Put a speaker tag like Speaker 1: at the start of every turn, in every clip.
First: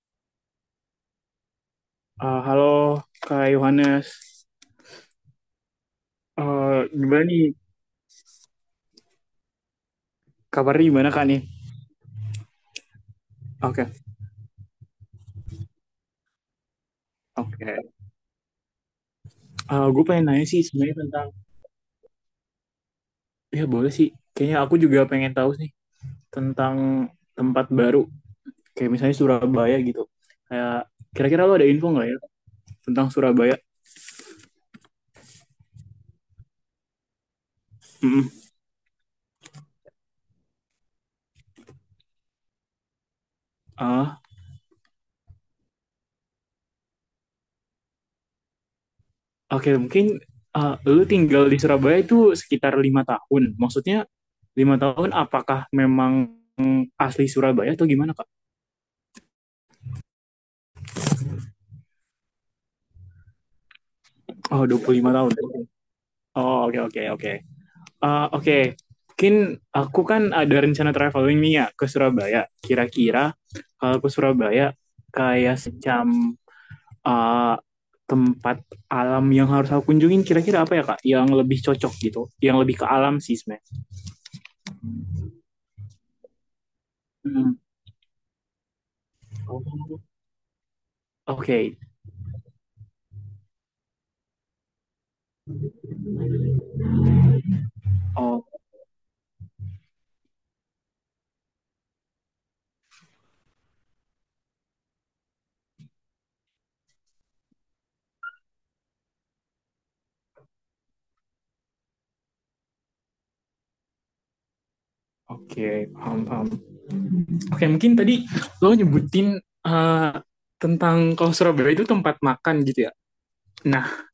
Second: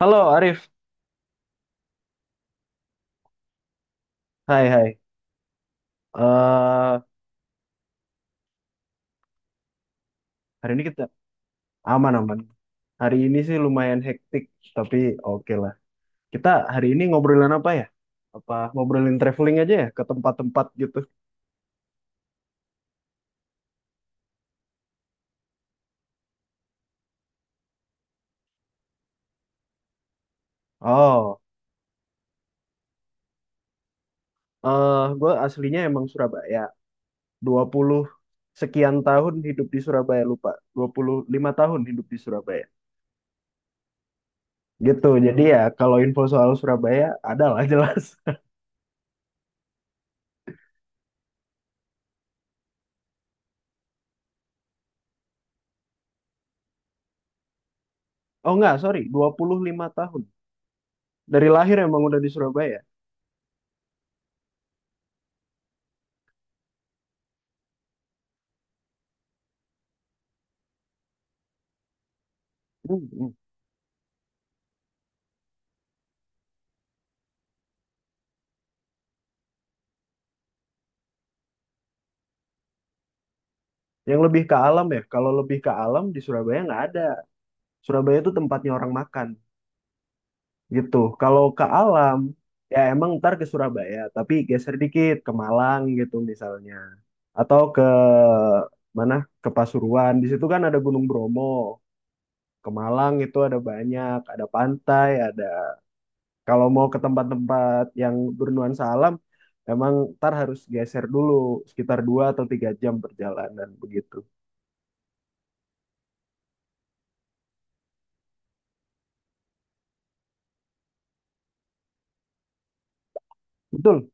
Speaker 1: Halo Arif,
Speaker 2: Halo Kak Yohanes.
Speaker 1: hai hai.
Speaker 2: Eh,
Speaker 1: Eh
Speaker 2: gimana nih
Speaker 1: Hari ini
Speaker 2: kabarnya
Speaker 1: kita
Speaker 2: gimana Kak nih?
Speaker 1: aman-aman. Hari ini sih
Speaker 2: Oke,
Speaker 1: lumayan hektik, tapi oke lah. Kita hari ini ngobrolin apa
Speaker 2: oke.
Speaker 1: ya? Apa ngobrolin traveling aja ya ke
Speaker 2: Gue pengen nanya sih
Speaker 1: tempat-tempat
Speaker 2: sebenarnya
Speaker 1: gitu?
Speaker 2: tentang, ya boleh sih. Kayaknya aku juga pengen tahu sih tentang tempat baru, kayak misalnya Surabaya gitu. Kayak
Speaker 1: Oh,
Speaker 2: kira-kira lo ada info nggak ya tentang Surabaya?
Speaker 1: gue aslinya emang Surabaya. 20
Speaker 2: Mm-mm.
Speaker 1: sekian tahun hidup di Surabaya, lupa. 25 tahun hidup di Surabaya.
Speaker 2: Ah,
Speaker 1: Gitu, jadi ya kalau info soal Surabaya ada lah jelas.
Speaker 2: oke mungkin lo tinggal di Surabaya itu sekitar 5 tahun. Maksudnya 5 tahun apakah memang asli Surabaya atau gimana Kak?
Speaker 1: Oh enggak, sorry, dua puluh lima tahun. Dari lahir emang udah di Surabaya.
Speaker 2: Oh, 25 tahun. Oh, oke, oke, oke. Oke, okay. Mungkin aku kan ada rencana traveling nih ya ke Surabaya. Kira-kira
Speaker 1: Hmm.
Speaker 2: kalau ke Surabaya kayak semacam ah, tempat alam yang harus aku kunjungin kira-kira apa ya Kak? Yang lebih cocok gitu, yang lebih ke alam sih sebenarnya.
Speaker 1: Yang lebih ke alam ya, kalau lebih ke alam di Surabaya nggak ada.
Speaker 2: Hmm.
Speaker 1: Surabaya itu tempatnya orang makan gitu. Kalau
Speaker 2: Oke,
Speaker 1: ke alam ya emang ntar ke Surabaya, tapi geser dikit ke Malang gitu misalnya, atau
Speaker 2: oh,
Speaker 1: mana ke Pasuruan. Di situ kan ada Gunung Bromo. Ke Malang itu ada banyak, ada pantai, ada. Kalau mau ke tempat-tempat yang bernuansa alam, emang ntar harus geser dulu sekitar 2 atau 3 jam perjalanan begitu.
Speaker 2: oke, paham, paham. Oke, mungkin tadi lo nyebutin eh, tentang kalau Surabaya itu tempat makan gitu ya. Nah,
Speaker 1: Betul.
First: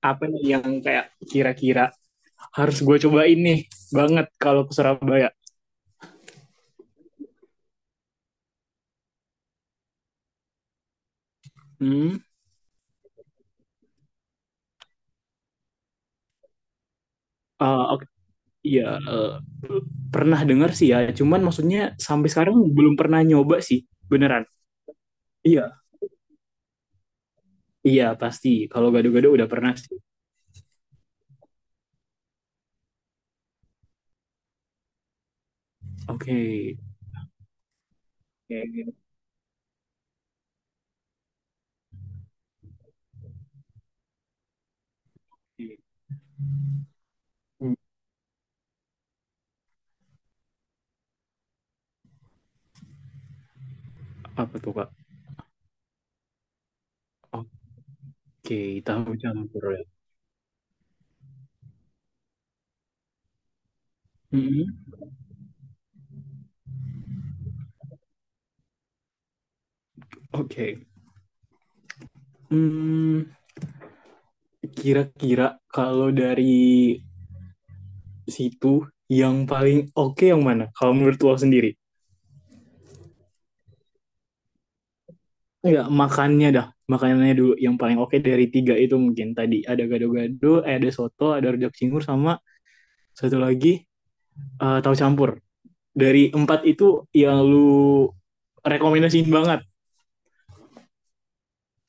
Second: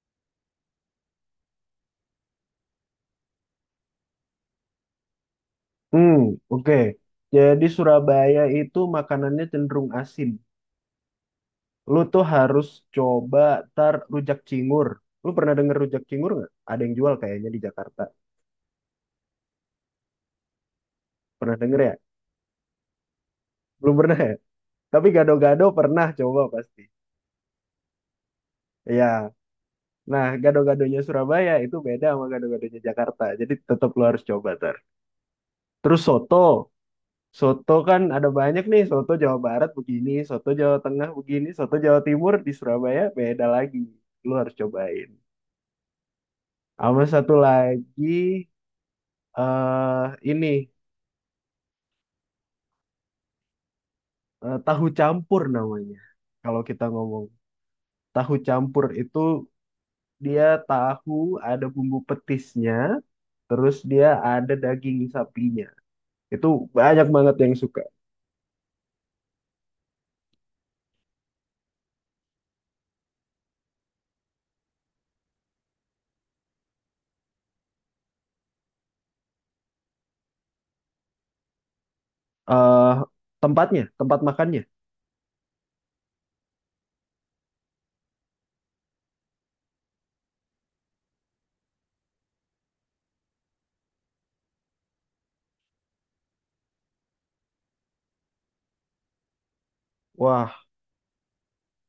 Speaker 2: apa yang kayak kira-kira harus gue cobain nih banget kalau ke Surabaya.
Speaker 1: Hmm, oke. Jadi Surabaya itu makanannya cenderung asin. Lu
Speaker 2: Hmm.
Speaker 1: tuh harus coba tar rujak cingur. Lu pernah denger rujak cingur nggak? Ada yang jual kayaknya di Jakarta.
Speaker 2: Oke, iya, eh, pernah dengar sih ya. Cuman
Speaker 1: Pernah denger ya?
Speaker 2: maksudnya sampai sekarang belum pernah nyoba sih,
Speaker 1: Belum pernah ya?
Speaker 2: beneran.
Speaker 1: Tapi gado-gado
Speaker 2: Iya,
Speaker 1: pernah coba pasti.
Speaker 2: iya pasti. Kalau gado-gado
Speaker 1: Iya.
Speaker 2: udah pernah sih.
Speaker 1: Nah, gado-gadonya Surabaya itu beda sama gado-gadonya Jakarta. Jadi tetap lu harus coba tar. Terus soto.
Speaker 2: Oke.
Speaker 1: Soto kan ada banyak nih.
Speaker 2: Oke,
Speaker 1: Soto Jawa Barat begini, soto Jawa Tengah begini, soto Jawa Timur di Surabaya beda lagi. Lu harus cobain. Sama satu
Speaker 2: hmm,
Speaker 1: lagi, eh ini
Speaker 2: apa tuh,
Speaker 1: tahu
Speaker 2: Kak?
Speaker 1: campur namanya. Kalau kita ngomong tahu
Speaker 2: Oke,
Speaker 1: campur
Speaker 2: tahu
Speaker 1: itu
Speaker 2: campur ya.
Speaker 1: dia tahu ada bumbu petisnya, terus dia ada
Speaker 2: Mm-mm.
Speaker 1: daging sapinya. Itu banyak banget yang suka.
Speaker 2: Oke. Hmm, kira-kira kalau dari situ yang paling oke yang mana? Kalau menurut lo sendiri?
Speaker 1: eh tempatnya, tempat makannya.
Speaker 2: Enggak, makannya dah. Makanannya dulu yang paling oke dari tiga itu mungkin tadi ada gado-gado, ada soto, ada rujak cingur sama satu lagi tahu campur. Dari empat itu yang lu rekomendasiin banget.
Speaker 1: Wah,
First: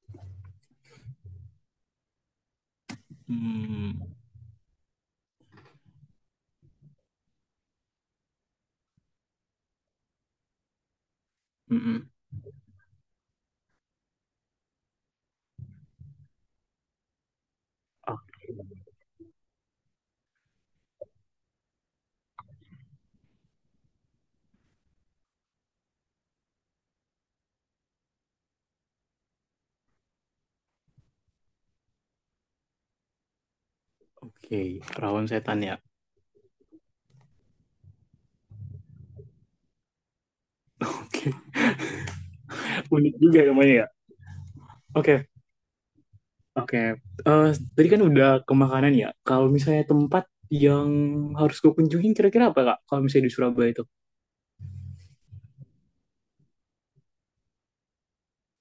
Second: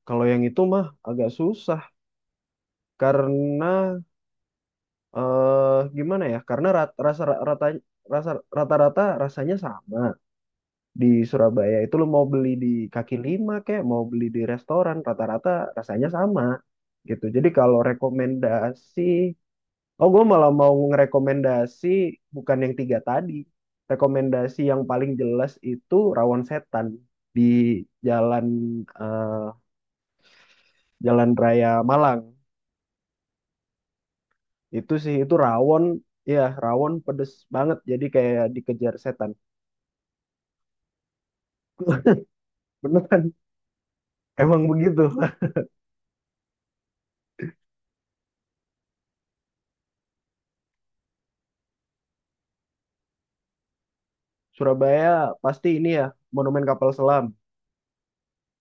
Speaker 1: kalau yang itu mah agak susah karena
Speaker 2: Hmm.
Speaker 1: gimana ya? Karena rata rasa rata-rata rasanya sama. Di Surabaya itu lo
Speaker 2: Mm-mm.
Speaker 1: mau beli di kaki lima kayak mau beli di restoran rata-rata rasanya sama gitu. Jadi kalau
Speaker 2: Ah,
Speaker 1: rekomendasi, oh gue malah mau ngerekomendasi bukan yang tiga tadi. Rekomendasi yang paling jelas itu Rawon Setan di jalan eh, Jalan Raya Malang.
Speaker 2: Oke,
Speaker 1: Itu sih
Speaker 2: Rawon
Speaker 1: itu
Speaker 2: Setan ya.
Speaker 1: rawon, ya rawon pedes banget. Jadi kayak dikejar setan.
Speaker 2: Oke, unik
Speaker 1: Beneran,
Speaker 2: juga namanya ya.
Speaker 1: emang begitu.
Speaker 2: Oke, oke. Eh, tadi kan udah ke makanan ya. Kalau misalnya tempat yang harus gue kunjungin kira-kira apa, Kak? Kalau misalnya di Surabaya itu.
Speaker 1: Surabaya pasti ini ya, Monumen Kapal Selam.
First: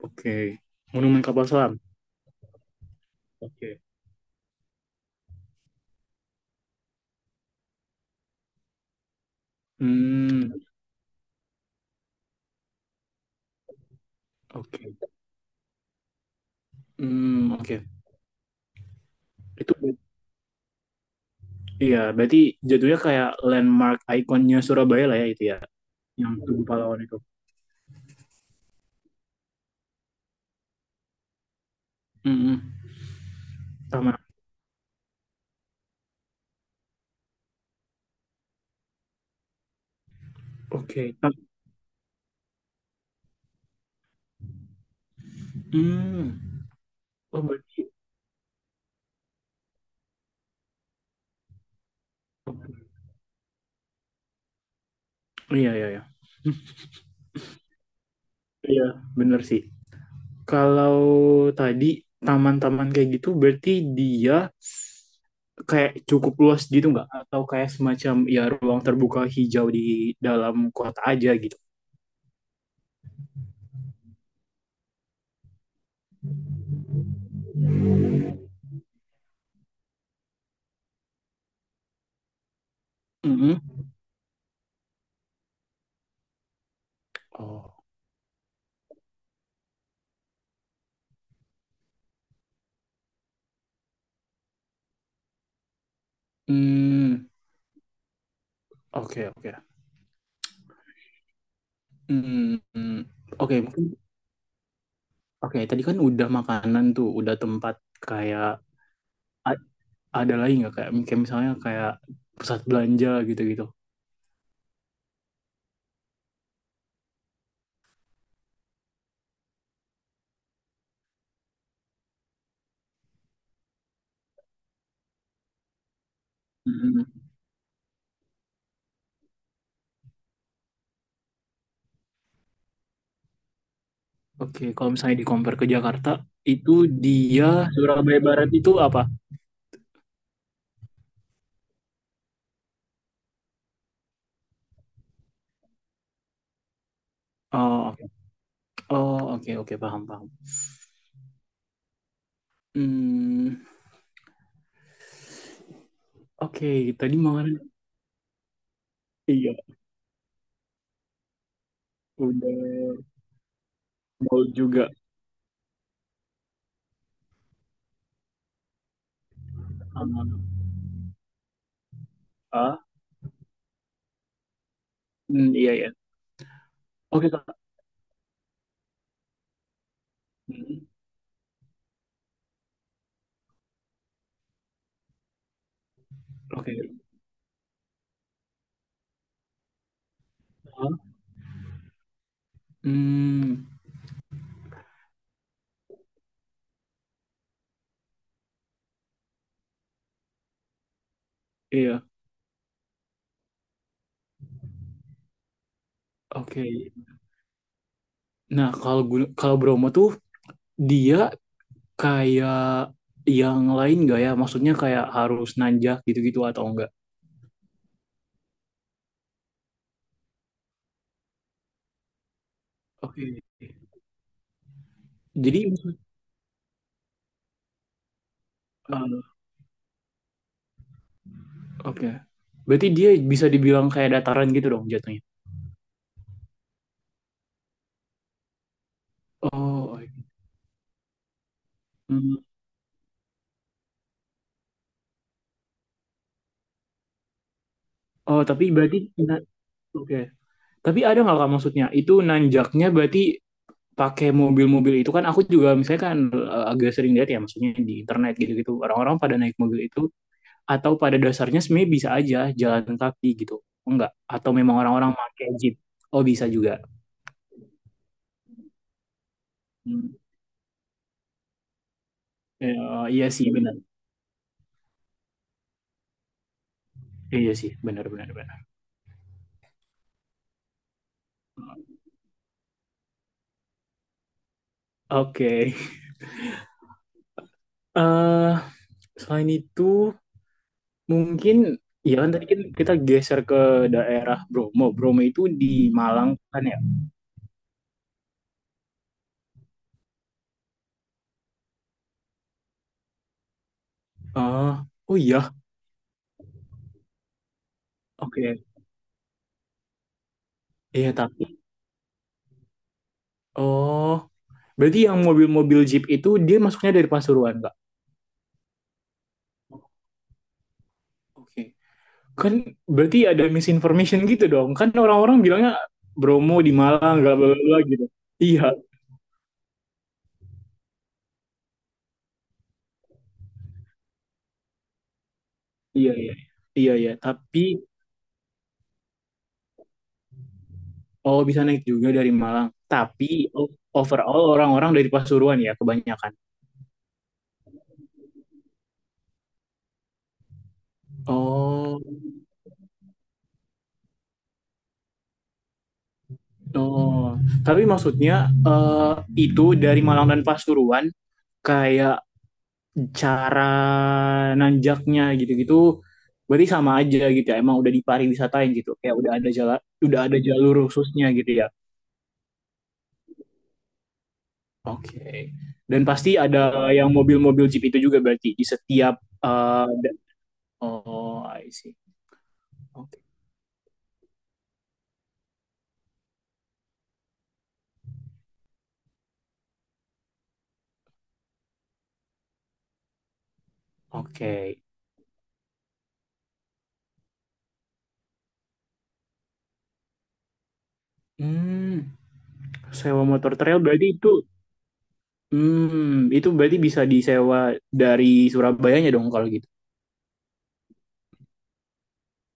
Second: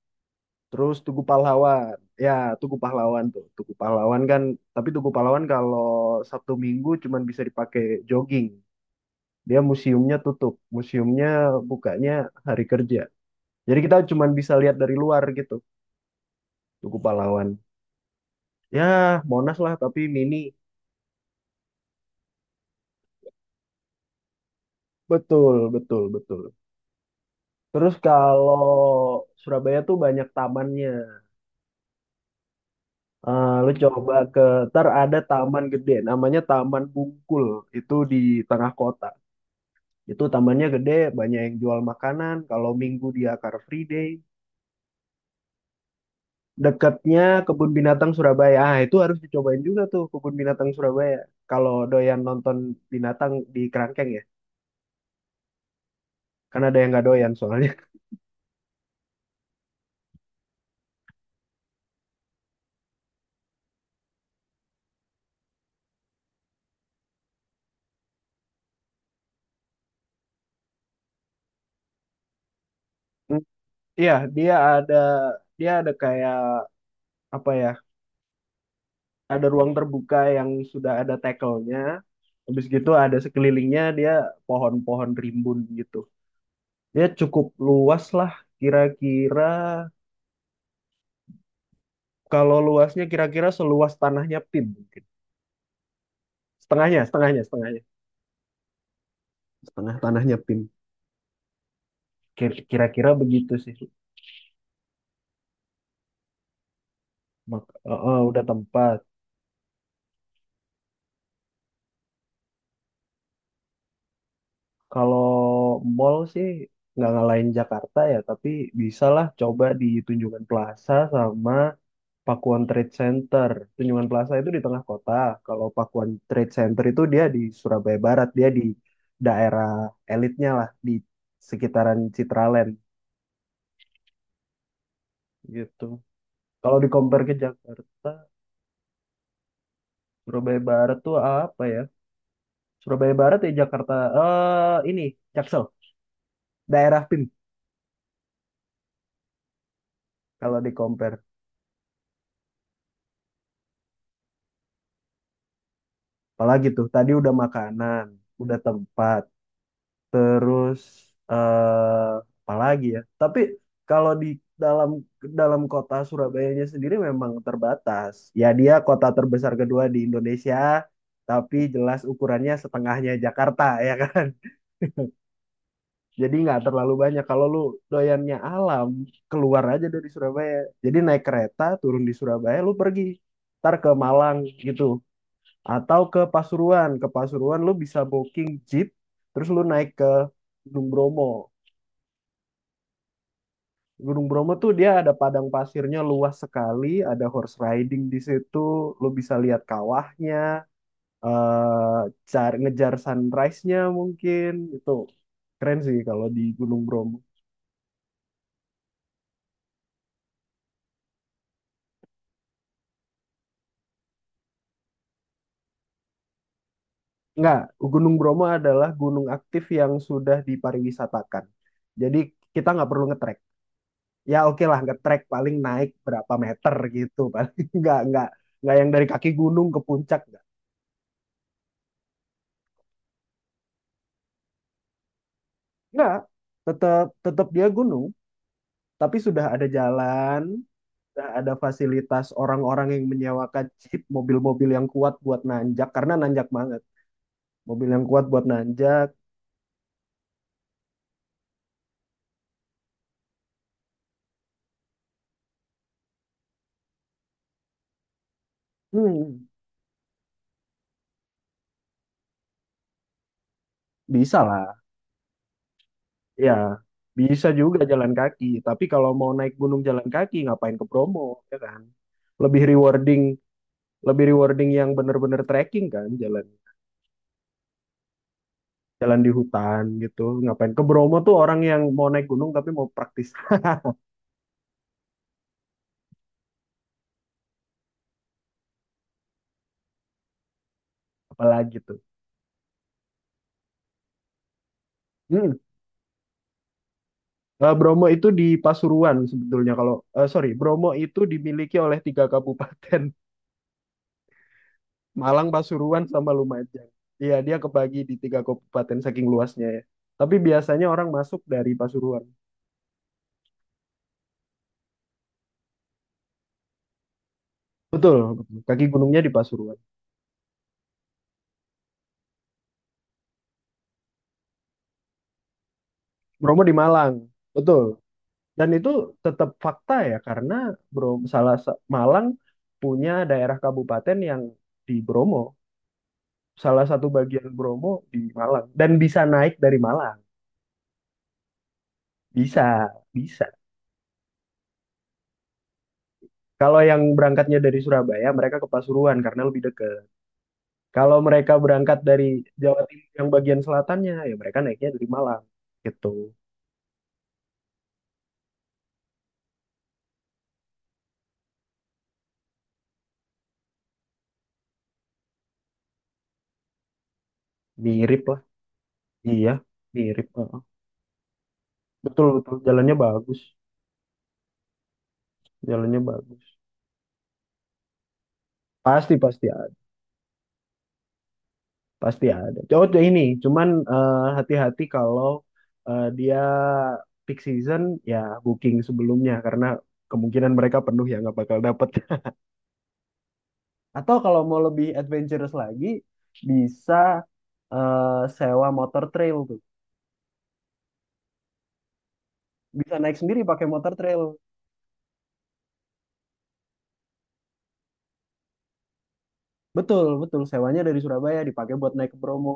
Speaker 2: Oke.
Speaker 1: Terus Tugu
Speaker 2: Monumen Kapal Selam.
Speaker 1: Pahlawan. Ya, Tugu Pahlawan tuh. Tugu
Speaker 2: Oke.
Speaker 1: Pahlawan kan, tapi Tugu Pahlawan kalau Sabtu Minggu cuman bisa dipakai jogging. Dia museumnya
Speaker 2: Hmm,
Speaker 1: tutup. Museumnya bukanya hari kerja. Jadi kita cuman bisa lihat dari
Speaker 2: oke.
Speaker 1: luar gitu, Tugu Pahlawan.
Speaker 2: Hmm, oke.
Speaker 1: Ya, Monas
Speaker 2: Itu
Speaker 1: lah
Speaker 2: ber-
Speaker 1: tapi mini.
Speaker 2: iya, berarti jatuhnya kayak landmark ikonnya Surabaya lah ya itu ya,
Speaker 1: Betul, betul,
Speaker 2: yang
Speaker 1: betul.
Speaker 2: Tugu Pahlawan itu.
Speaker 1: Terus kalau Surabaya tuh banyak tamannya.
Speaker 2: Hmm,
Speaker 1: Lu coba
Speaker 2: sama.
Speaker 1: ntar ada taman gede namanya Taman Bungkul, itu di tengah kota. Itu tamannya gede,
Speaker 2: Oke.
Speaker 1: banyak yang jual makanan. Kalau Minggu dia Car Free Day.
Speaker 2: Hmm.
Speaker 1: Dekatnya
Speaker 2: Oh,
Speaker 1: Kebun
Speaker 2: berarti.
Speaker 1: Binatang Surabaya. Ah, itu harus dicobain juga tuh Kebun Binatang Surabaya. Kalau doyan nonton binatang di kerangkeng ya.
Speaker 2: Iya, iya, iya.
Speaker 1: Karena ada yang nggak doyan soalnya.
Speaker 2: Iya, bener sih. Kalau tadi taman-taman kayak gitu berarti dia kayak cukup luas gitu nggak? Atau kayak semacam ya ruang terbuka hijau di dalam kota aja gitu?
Speaker 1: Hmm, iya, dia ada kayak apa ya? Ada ruang terbuka yang sudah ada tackle-nya. Habis gitu ada
Speaker 2: Mm-mm.
Speaker 1: sekelilingnya dia pohon-pohon rimbun gitu. Dia cukup
Speaker 2: Oh.
Speaker 1: luas lah. kira-kira Kalau luasnya kira-kira seluas tanahnya PIN mungkin. Setengahnya,
Speaker 2: Hmm,
Speaker 1: setengahnya, setengahnya.
Speaker 2: oke oke.
Speaker 1: Setengah tanahnya PIN. Kir-
Speaker 2: Mmm,
Speaker 1: Kira-kira begitu
Speaker 2: oke
Speaker 1: sih.
Speaker 2: mungkin oke tadi kan udah makanan tuh, udah tempat
Speaker 1: Udah
Speaker 2: kayak
Speaker 1: tempat.
Speaker 2: ad ada lagi nggak kayak kayak misalnya kayak pusat belanja gitu-gitu?
Speaker 1: Kalau mall sih nggak ngalahin Jakarta ya, tapi bisalah coba di Tunjungan Plaza sama Pakuan Trade Center. Tunjungan Plaza itu di tengah kota. Kalau Pakuan Trade Center itu
Speaker 2: Mhm,
Speaker 1: dia di Surabaya Barat, dia di daerah elitnya lah, di sekitaran Citraland
Speaker 2: oke kalau misalnya di-compare ke
Speaker 1: gitu.
Speaker 2: Jakarta, itu
Speaker 1: Kalau di compare ke
Speaker 2: dia
Speaker 1: Jakarta,
Speaker 2: Surabaya Barat itu apa?
Speaker 1: Surabaya Barat tuh apa ya? Surabaya Barat ya Jakarta. Ini Jaksel, daerah PIM
Speaker 2: Oh oh oke oke paham paham.
Speaker 1: kalau di compare.
Speaker 2: Mmm,
Speaker 1: Apalagi
Speaker 2: oke
Speaker 1: tuh tadi
Speaker 2: tadi
Speaker 1: udah
Speaker 2: makanan
Speaker 1: makanan, udah tempat,
Speaker 2: iya
Speaker 1: terus eh apalagi
Speaker 2: udah
Speaker 1: ya. Tapi kalau di
Speaker 2: mau juga
Speaker 1: dalam dalam kota Surabayanya sendiri memang terbatas. Ya dia kota terbesar kedua di
Speaker 2: sama
Speaker 1: Indonesia, tapi jelas ukurannya
Speaker 2: heeh,
Speaker 1: setengahnya Jakarta ya kan.
Speaker 2: mmm, iya iya.
Speaker 1: Jadi nggak terlalu banyak.
Speaker 2: Oke
Speaker 1: Kalau lu
Speaker 2: Kak,
Speaker 1: doyannya alam, keluar aja dari Surabaya.
Speaker 2: mhm,
Speaker 1: Jadi naik kereta, turun di Surabaya, lu pergi. Ntar ke Malang gitu. Atau ke
Speaker 2: oke,
Speaker 1: Pasuruan. Ke Pasuruan lu bisa booking jeep, terus lu naik ke Gunung
Speaker 2: heeh,
Speaker 1: Bromo.
Speaker 2: mmm,
Speaker 1: Gunung Bromo tuh dia ada padang pasirnya luas sekali, ada horse riding di situ, lu bisa lihat kawahnya, eh
Speaker 2: iya,
Speaker 1: ngejar sunrise-nya mungkin. Itu keren sih kalau di
Speaker 2: oke.
Speaker 1: Gunung Bromo.
Speaker 2: Nah, kalau Bromo tuh dia kayak yang lain nggak ya? Maksudnya kayak harus nanjak gitu-gitu atau enggak?
Speaker 1: Enggak, Gunung Bromo adalah gunung aktif yang sudah dipariwisatakan. Jadi kita nggak perlu
Speaker 2: Oke.
Speaker 1: ngetrek. Ya oke lah ngetrek paling
Speaker 2: Jadi
Speaker 1: naik berapa meter gitu. Paling nggak yang dari
Speaker 2: uh,
Speaker 1: kaki gunung ke puncak nggak.
Speaker 2: oke. Berarti dia bisa dibilang kayak dataran gitu dong jatuhnya.
Speaker 1: Nggak, tetap tetap dia gunung, tapi sudah ada
Speaker 2: Oh, oke.
Speaker 1: jalan, sudah ada fasilitas
Speaker 2: Hmm.
Speaker 1: orang-orang yang menyewakan jeep, mobil-mobil yang kuat buat nanjak karena nanjak banget. Mobil yang kuat
Speaker 2: Oh,
Speaker 1: buat
Speaker 2: tapi berarti
Speaker 1: nanjak,
Speaker 2: na- oke. Tapi ada nggak Kak maksudnya? Itu nanjaknya berarti pakai mobil-mobil itu kan aku juga misalnya kan agak sering lihat ya maksudnya di internet gitu-gitu orang-orang pada
Speaker 1: hmm,
Speaker 2: naik mobil itu atau pada dasarnya sebenarnya bisa aja jalan kaki gitu enggak
Speaker 1: bisa
Speaker 2: atau memang
Speaker 1: lah.
Speaker 2: orang-orang pakai jeep oh bisa
Speaker 1: Ya,
Speaker 2: juga
Speaker 1: bisa juga jalan kaki. Tapi kalau mau naik gunung jalan
Speaker 2: hmm.
Speaker 1: kaki, ngapain ke Bromo, ya kan? Lebih
Speaker 2: Eh,
Speaker 1: rewarding,
Speaker 2: iya sih benar
Speaker 1: lebih rewarding yang bener-bener trekking kan, jalan
Speaker 2: iya sih benar benar benar
Speaker 1: jalan di hutan gitu. Ngapain ke Bromo tuh orang yang mau naik gunung tapi mau praktis
Speaker 2: oke eh selain itu mungkin
Speaker 1: apalagi tuh.
Speaker 2: ya kan tadi kan kita geser ke daerah Bromo Bromo itu
Speaker 1: Hmm.
Speaker 2: di Malang kan ya
Speaker 1: Bromo itu di Pasuruan sebetulnya. Kalau sorry, Bromo itu dimiliki oleh tiga kabupaten,
Speaker 2: oh oh iya
Speaker 1: Malang, Pasuruan, sama Lumajang. Iya, dia kebagi di tiga
Speaker 2: oke
Speaker 1: kabupaten saking luasnya ya. Tapi biasanya orang
Speaker 2: iya
Speaker 1: masuk
Speaker 2: tapi
Speaker 1: dari Pasuruan.
Speaker 2: oh berarti yang mobil-mobil jeep itu dia masuknya dari Pasuruan enggak
Speaker 1: Betul, kaki gunungnya di Pasuruan.
Speaker 2: oke. Kan berarti ada misinformation gitu dong. Kan orang-orang bilangnya Bromo
Speaker 1: Bromo
Speaker 2: di
Speaker 1: di Malang.
Speaker 2: Malang, bla bla bla
Speaker 1: Betul.
Speaker 2: gitu. Iya,
Speaker 1: Dan itu tetap fakta ya karena Bro Malang punya daerah kabupaten yang di Bromo.
Speaker 2: iya, iya.
Speaker 1: Salah
Speaker 2: Iya,
Speaker 1: satu
Speaker 2: iya.
Speaker 1: bagian
Speaker 2: Tapi,
Speaker 1: Bromo di Malang dan bisa naik dari Malang.
Speaker 2: oh bisa naik juga dari
Speaker 1: Bisa,
Speaker 2: Malang.
Speaker 1: bisa.
Speaker 2: Tapi overall orang-orang dari Pasuruan ya kebanyakan.
Speaker 1: Kalau yang berangkatnya dari Surabaya, mereka ke Pasuruan karena lebih dekat. Kalau mereka berangkat
Speaker 2: Oh,
Speaker 1: dari Jawa Timur yang bagian selatannya, ya mereka naiknya dari Malang. Gitu.
Speaker 2: oh. Tapi maksudnya eh, itu dari Malang dan Pasuruan kayak cara nanjaknya gitu-gitu berarti sama aja gitu ya. Emang udah
Speaker 1: Mirip lah.
Speaker 2: dipariwisatain gitu. Kayak udah
Speaker 1: Iya,
Speaker 2: ada jalan, udah
Speaker 1: mirip.
Speaker 2: ada
Speaker 1: Heeh.
Speaker 2: jalur khususnya gitu ya.
Speaker 1: Betul, betul. Jalannya bagus.
Speaker 2: Oke.
Speaker 1: Jalannya
Speaker 2: Dan pasti
Speaker 1: bagus.
Speaker 2: ada yang mobil-mobil Jeep itu juga berarti di
Speaker 1: Pasti
Speaker 2: setiap
Speaker 1: pasti ada,
Speaker 2: uh, da- oh, I see.
Speaker 1: pasti ada. Oh,
Speaker 2: Oke.
Speaker 1: ini, cuman hati-hati kalau dia peak season ya booking sebelumnya karena kemungkinan mereka penuh ya nggak bakal dapet. Atau kalau mau
Speaker 2: Oke.
Speaker 1: lebih adventurous lagi bisa eh, sewa motor trail tuh.
Speaker 2: Hmm,
Speaker 1: Bisa naik
Speaker 2: sewa
Speaker 1: sendiri
Speaker 2: motor
Speaker 1: pakai
Speaker 2: trail
Speaker 1: motor
Speaker 2: berarti
Speaker 1: trail.
Speaker 2: itu hmm, itu berarti bisa disewa dari Surabayanya dong kalau gitu.
Speaker 1: Betul, betul. Sewanya dari Surabaya dipakai buat naik ke Bromo.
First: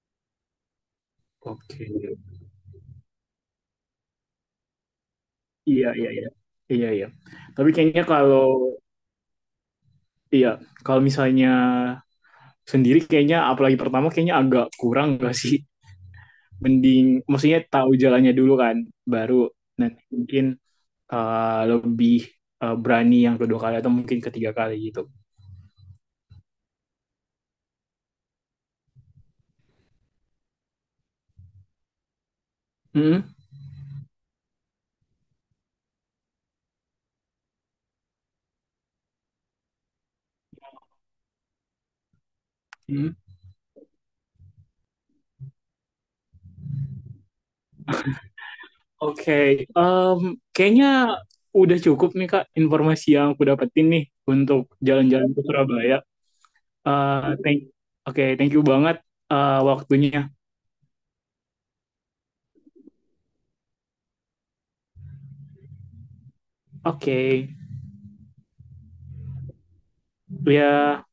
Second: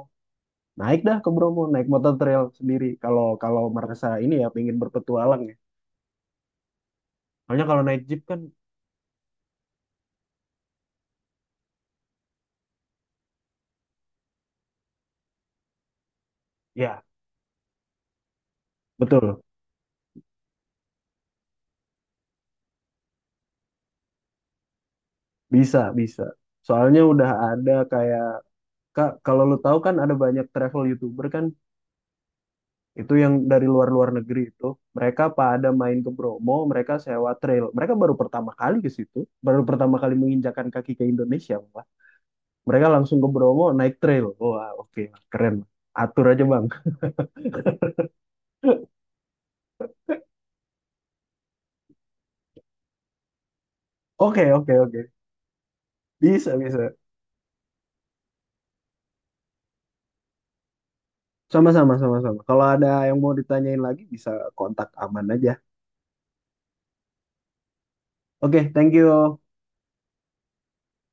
Speaker 1: Naik dah ke Bromo,
Speaker 2: Oke.
Speaker 1: naik motor trail sendiri. Kalau kalau merasa ini ya pengen berpetualang ya.
Speaker 2: Iya, iya, iya. Iya, iya.
Speaker 1: Soalnya
Speaker 2: Tapi
Speaker 1: kalau naik
Speaker 2: kayaknya
Speaker 1: jeep kan,
Speaker 2: kalau iya, kalau misalnya sendiri kayaknya apalagi pertama kayaknya agak kurang gak sih?
Speaker 1: ya.
Speaker 2: Mending maksudnya tahu jalannya dulu kan, baru
Speaker 1: Betul,
Speaker 2: nanti mungkin lebih berani yang kedua kali atau mungkin ketiga kali gitu.
Speaker 1: bisa, bisa. Soalnya udah ada kayak, Kak, kalau lu tahu kan ada banyak travel YouTuber kan, itu
Speaker 2: Hmm?
Speaker 1: yang dari luar-luar negeri itu, mereka pada main ke Bromo, mereka sewa trail. Mereka baru pertama kali ke situ, baru pertama kali menginjakan kaki ke Indonesia, Pak. Mereka
Speaker 2: Hmm?
Speaker 1: langsung ke Bromo naik trail. Wah, oke, keren. Atur aja, Bang.
Speaker 2: Oke, Em, kayaknya udah cukup nih Kak informasi yang aku dapetin nih
Speaker 1: Oke,
Speaker 2: untuk
Speaker 1: oke, oke.
Speaker 2: jalan-jalan ke Surabaya.
Speaker 1: Bisa, bisa.
Speaker 2: Eh, thank, Oke, okay, thank you banget waktunya.
Speaker 1: Sama-sama, sama-sama. Kalau ada yang mau ditanyain lagi, bisa kontak aman aja.
Speaker 2: Oke, okay.
Speaker 1: Oke, thank you.
Speaker 2: Ya.